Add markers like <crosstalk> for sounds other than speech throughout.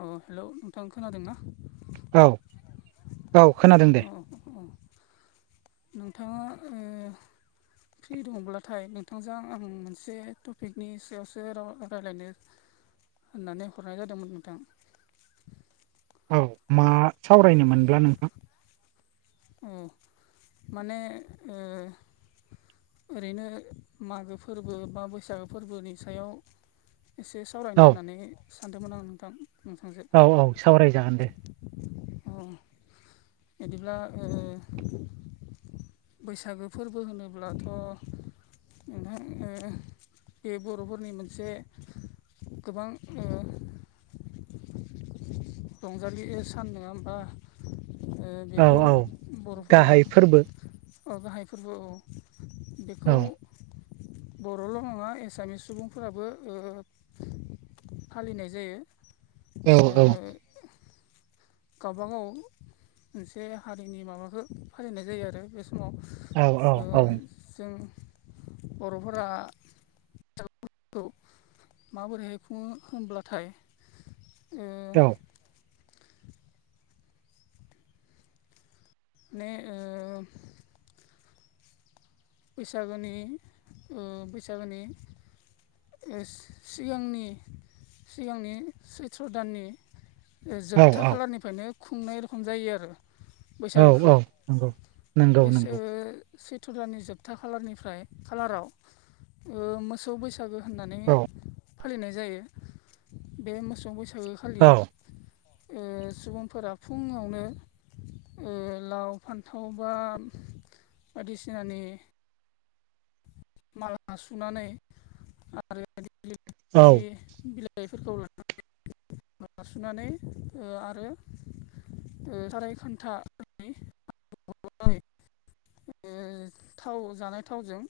अ hello नोंथां खोनादोंना? औ। खोनादों दे अ औ नोंथाङा औ। फ्रि दंब्लाथाय नोंथांजों आं मोनसे टपिकनि सायावसो राव रायज्लायनो ओ होननानै हरनाय जादोंमोन नोंथांआ औ मा सावरायनोमोनब्ला नोंथां। अ माने ओ ओरैनो मागो फोरबो बा बैसागो फोरबोनि सायानो एसे औ सावरायनो होननानै सानदोंमोन आं नोंथां नोंथां औ औ सावरायजागोन दे। अ बिदिब्ला ओ बैसागो फोरबो होनोब्लाथो। नोंथां बे बर'फोरनि मोनसे गोबां‌। रंजालि सान नङा होनबा औ बेखौ औ बर'फोरा गाहाय फोरबो गाहाय फोरबो औ बेखौनो बर'ल नङा एसामिस सुबुंफोराबो ओ फालिनाय जायो। औ ओ औ। गावबागाव मोनसे हारिनि माबाखौ फालिनाय जायो आरो ना समाव औ औ ओ स जों बर'फोरा आफोरखौ माबोरैहाय खुङो होनब्लाथाय ओ माने ओ बैसागोनि बैसागोनि सिगांनि सिगांनि सैथ्र दाननि औ जोबथा खालारनिफ्रायनो खुंनाय रखम जायो आरो ना। औ औ बैसागोखौ नंगौ नंगौ बैसो सेथ्र दाननि जोबथा खालारनिफ्राय खालाराव मोसौ बैसा गो होननानै औ फालिनाय जायो बे मोसौ बैसागो खालि औ ओ सुबुंफोरा फुङावनो ओ लाव फान्थाव बा बादिसिनानि माला सुनानै आरो <unintelligible> औ बायदि बिलाइ <unintelligible> माला सुनानै आरो साराय खान्थानि <unintelligible> ओ थाव जानाय थावजों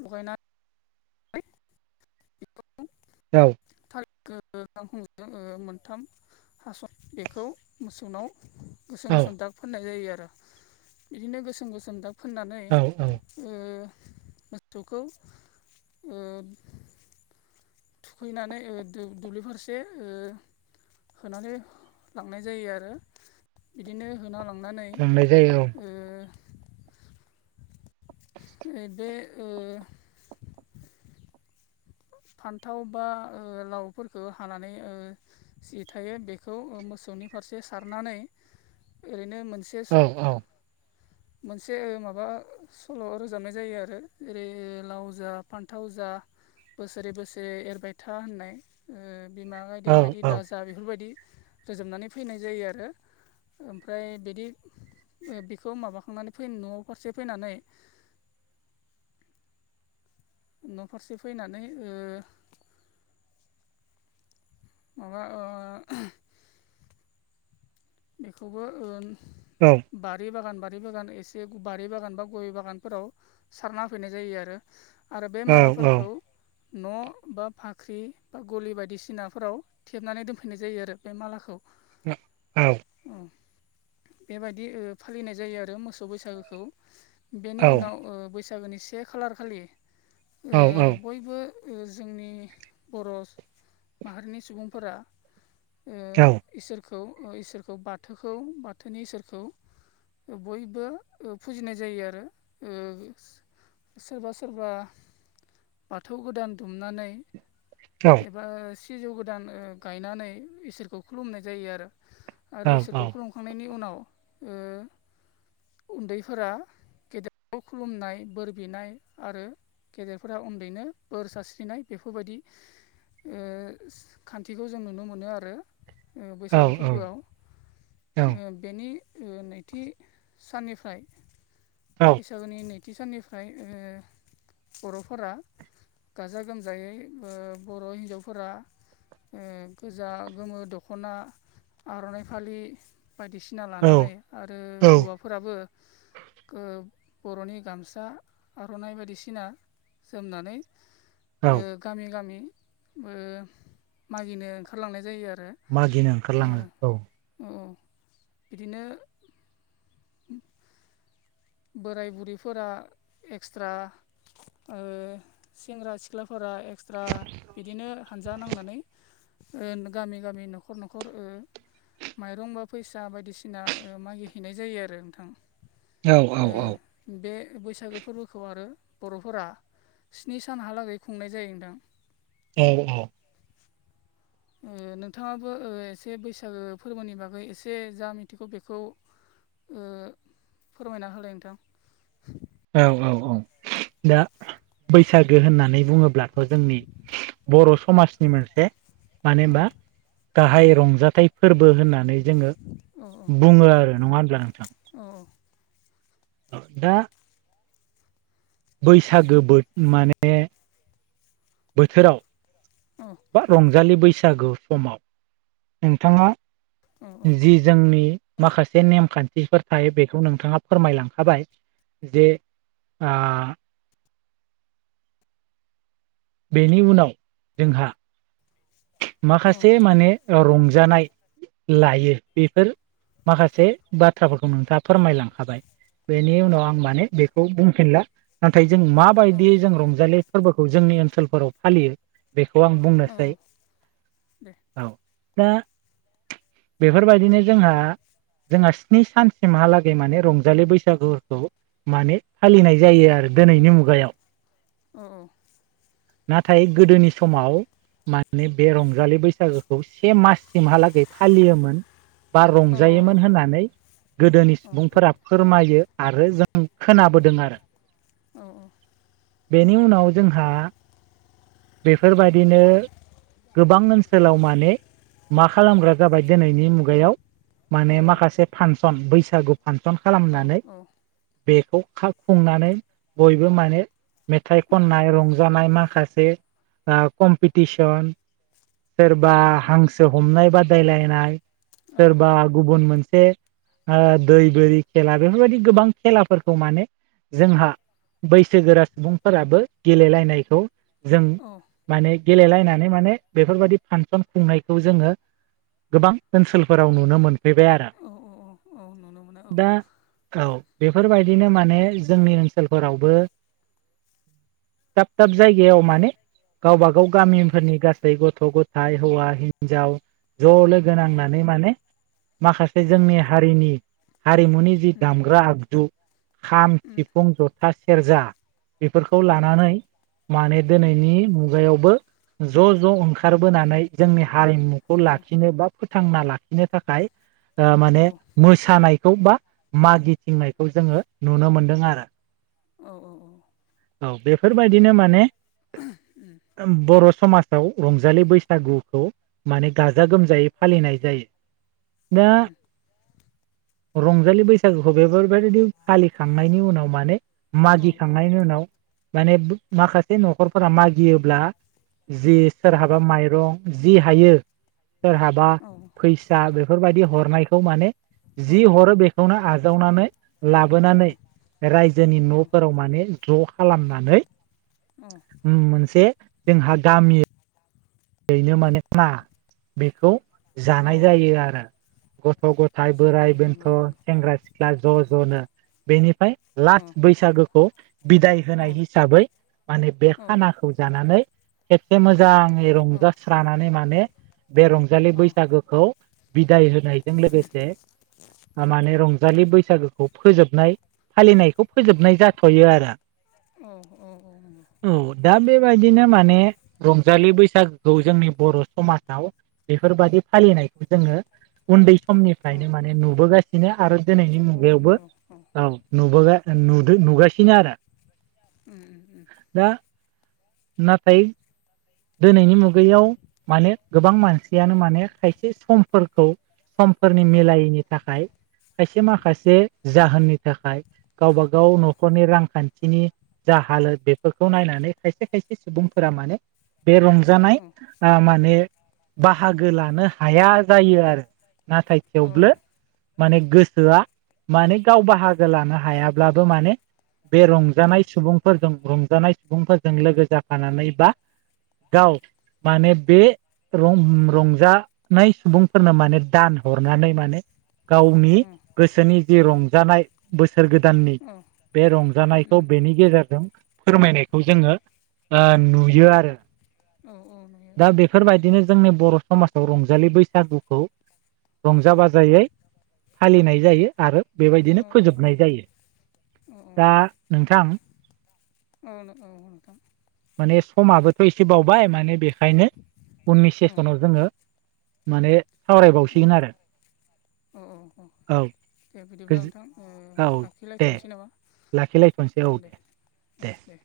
लगायना नै <unintelligible> औ थारैनो ओ गाखंजों ओ मोनथाम हास बेखौ मोसौनाव <unintelligible> गोसोम औ गोसोम दाग फोननाय जायो आरो बिदिनो गोसोम गोसोम दाग फोननानै औ औ ओ मोसौखौ ओ थुखैनानै ओ दुब्लि फारसे ओ होनानै लांनाय जायो आरो। इदिनो होना लांनानै लांनाय जायो ओ नै बे ओ फान्थाव बा ओ लावफोरखौ हानानै ओ जि थायो बेखौ मोसौनि ओ फारसे सारनानै ओरैनो मोन से औ मोनसे ओ माबा सल' रोजाबनाय जायो आरो जेरै लाव ओ जा फान्थाव जा बोसोरे बोसोरे एरबाय था होननाय ओ बिमा गायदे औ बायदि औ दाजा बेफोरबायदि रोजोबनानै फैनाय जायो आरो ओमफ्राय बिदि बेखौ माबाखांनानै फैना न' फारसे फैनानै न' फारसे फैनानै ओ माबा ओ बेखौबो ओन औ बारि बागान बारि बागान एसे बारि बागान बा गय बागानफोराव सारना होफैनाय जायो आरो। आरो बे औ मालाफोरखौ न' बा फाख्रि बा गलि बायदिसिनाफोराव थेबनानै दोनफैनाय जायो आरो बे मालाखौ। ओ औ औ बेबायदि ओ फालिनाय जायो आरो मोसौ बैसागोखौ। औ बेनि उनाव ओ बैसागोनि से खालार खालि ओ बय बो जोंनि बर' माहारिनि सुबुंफोरा ओ इसोरखौ ओ इसोरखौ बाथोखौ बाथोनि इसोरखौ ओ बयबो ओ फुजिनाय जायो आरो ओ सोरबा सोरबा बाथौ गोदान दुमनानै एबा सिजौ गोदान ओ गायनानै इसोरखौ खुलुमनाय जायो आरो आरो इसोरखौ खुलुमखांनायनि उनाव ओ उन्दैफोरा गेदेरखौ खुलुमनाय बोर बिनाय आरो गेदेरफोरा उन्दैनो बोर सारस्रिनाय बेफोरबायदि ओ खान्थिखौ जों नुनो मोनो आरो ओ बैसागो फोरबोआव ओ बेनि ओ नैथि साननिफ्राय औ बैसागुनि नैथि साननिफ्राय ओ बर'फोरा गाजा गोमजायै ओ बर' हिन्जावफोरा ओ गोजा गोमो दखना आर'नाइ फालि बायदिसिना लानानै आरो औ हौवाफोराबो ओ बर'नि गामसा आर'नाइ बायदिसिना जोमनानै औ ओ गामि गामि ओ मागिनो ओंखारलांनाय जायो आरो। मागिनो ओंखारलाङो औ। अ औ बिदिनो बोराय बुरैफोरा एक्सट्रा सेंग्रा सिख्लाफोरा एक्सट्रा बिदिनो हानजा नांनानै ओ गामि गामि न'खर न'खर ओ माइरं बा फैसा बायदिसिना मागि हैनाय जायो आरो नोंथां औ औ ओ बे बैसागो फोरबोखौ आरो बर'फोरा स्नि सानहालागै खुंनाय जायो नोंथां औ औ ओ नोंथाङाबो एसे बैसागो फोरबोनि बागै एसे जा मिथिगौ बेखौ ओ फोरमायना होलाय नोंथां औ औ औ दा बैसागो होननानै बुङो ब्लाथ' जोंनि बर' समाजनि मोनसे मानो औ होमबा गाहाय रंजाथाइ फोरबो होननानै जोङो औ बुङो आरो नङा होनब्ला नोंथां औ दा बैसागो बोथोर माने बोथोराव औ बा रंजालि बैसागु समाव नोंथाङा औ जि जोंनि औ माखासे नेमखान्थिफोर थायो बेखौ नोंथाङा फोरमायलांखाबाय जे आ बेनि उनाव जोंहा औ माखासे माने रंजानाय लायो बेफोर माखासे बाथ्राफोरखौ नोंथाङा फोरमायलांखाबाय बेनि उनाव आं माने बेखौ बुंफिनला नाथाय जों औ माबायदि जों रंजालि फोरबोखौ जोंनि ओनसोलफोराव फालियो बेखौ आं औ बुंनोसै औ दे औ दा बेफोरबायदिनो जोंहा जोंहा स्नि सानसिमहालागै माने रंजालि बैसागुखौ माने फालिनाय जायो आरो दिनैनि मुगायाव अ औ नाथाय गोदोनि समाव माने बे रंजालि बै बैसागोखौ से माससिमहालागै फालियोमोन बा औ रंजायोमोन औ होननानै गोदोनि औ सुबुंफोरा फोरमायो आरो जों खोनाबोदों आरो औ औ बेनि उनाव जोंहा बेफोरबायदिनो गोबां ओनसोल ओनसोलाव माने मा खालामग्रा जाबाय दिनैनि मुगायाव माने माखासे फांसन बैसागु फांसन खालामनानै बेखौ खुंनानै बयबो माने मेथाइ खननाय रंजानाय माखासे माखासे कमटटिसन सोरबा हांसो हांसो हमनाय बादायलायनाय सोरबा गुबुन मोनसे दै बोरि खेला बेफोरबायदि गोबां खेलाफोरखौ माने जोंहा बैसोगोरा सुबुंफोराबो गेलेलायनायखौ जों औ माने गेलेलायनानै माने बेफोरबायदि फांसन खुंनायखौ जोङो गोबां ओनसोलफोराव नुनो मोनफैबाय आरो औ औ नुनो मोनो औ दा औ बेफोरबायदिनो माने जोंनि ओनसोलफोरावबो दाब दाब जायगायाव माने गावबा गाव औ गामिफोरनि गासैबो बै गथ' गथाय हौवा हिनजाव ज' लोगो औ नांनानै माने माखासे औ जोंनि हारिनि हारिमुनि जि उम दामग्रा आगजु खाम उम सिफुं जथा सेरजा बेफोरखौ औ लानानै माने दिनैनि मुगायावबो ज' ज' ओंखारबोनानै जोंनि हारिमुखौ औ लाखिनो बा फोथांना लाखिनो थाखाय औ माने सानायखौ बा मागिथिंनायखौ जोङो नुनो मोनदों आरो औ औ औ औ बेफोरबायदिनो माने ओ बर' समाजाव रंजालि बैसागुखौ माने गाजा गोमजायै फालिनाय जायो दा औ रंजालि बैसा बैसागुखौ बेफोरबायदि फालिखांनायनि उनाव माने औ मागिखांनायनि उनाव माने माखासे न'खरफोरा मागियोब्ला जि सोरहाबा माइ रं जि हायो सोरहाबा फैसा बेफोरबायदि हरनायखौ माने जि औ हरो बेखौनो आजावनानै लाबोनानै रायजोनि न'फोराव माने ज' खालामनानै उम मोनसे जोंहा गामि हैनो माने ना बेखौ औ जानाय जायो आरो गथ' गथा इ जा औ बोराइ बेन्थ नंगौ नंगौ सेंग्रा सिख्ला ज' ज'नो बेनिफ्राय औ लास्ट बैसागोखौ बिदाय औ होनाय हिसाबै माने बे औ खानाखौ जानानै खेबसे मोजाङै औ नंगौ रंजास्रानानै माने बे रंजालि बैसागोखौ बिदाय होनायजों लोगोसे माने रंजालि बैसागोखौ फोजोबनाय फालिनायखौ फोजोबनाय जाथयो आरो अ अ अ औ अ अ दा बेबायदिनो माने रंजालि बैसागो खौ जोंनि बर' समाजाव बेफोरबाददि फालिनायखौ जोङो उन्दै समनिफ्रायनो माने नुबोगासिनो आरो दिनैनि मुगायावबो नुबोगासिनो औ ओ नुबोगा नुदो नुगासिनो आरो उम उम उम दा नाथाय दिनैनि मुगायाव माने गोबां मानसियानो माने खायसे समफोरखौ समफोरनि मिलायैनि थाखाय खायसे माखासे जाहोननि थाखाय गावबा गाव न'खरनि रांखान थिनि जा हालोद बेफोरखौ नायनानै खायसे खायसे सुबुंफोरा माने बे रंजानाय आ माने बाहागो लानो हाया जायो आरो नाथाय औ थेवबो माने गोसोआ माने गाव बाहागो लानो हायाब्लाबो माने बे रंजानाय सुबुंफोरजों रंजानाय सुबुंफोरजों लोगो जाफानानै बा गाव माने बे रं रंजानाय सुबुंफोरनो माने दान हरनानै माने गावनि औ गोसोनि जि रंजानाय बोसोर गोदाननि बे रंजानायखौ औ बेनि गेजेरजों फोरमायनायखौ जोङो ओ नुयो आरो नुयो दा बेफोरबायदिनो जोंनि बर' समाजाव रंजालि बैसागुखौ औ रंजा बाजायै फालिनाय जायो आरो औ बेबायदिनो फोजोबनाय जायो दा नोंथां औ औ नोथां माने समाबोथ एसे बावबाय माने बेखायनो उननि औ सेसनाव जोङो माने सावरायबावसिगोन आरो अ अ अ औ दे बिदिब्ला गोजो नोंथां ओ औ दे लाखिलायथनोसै नामा लाखिलायथ'नोसै औ दे अ दे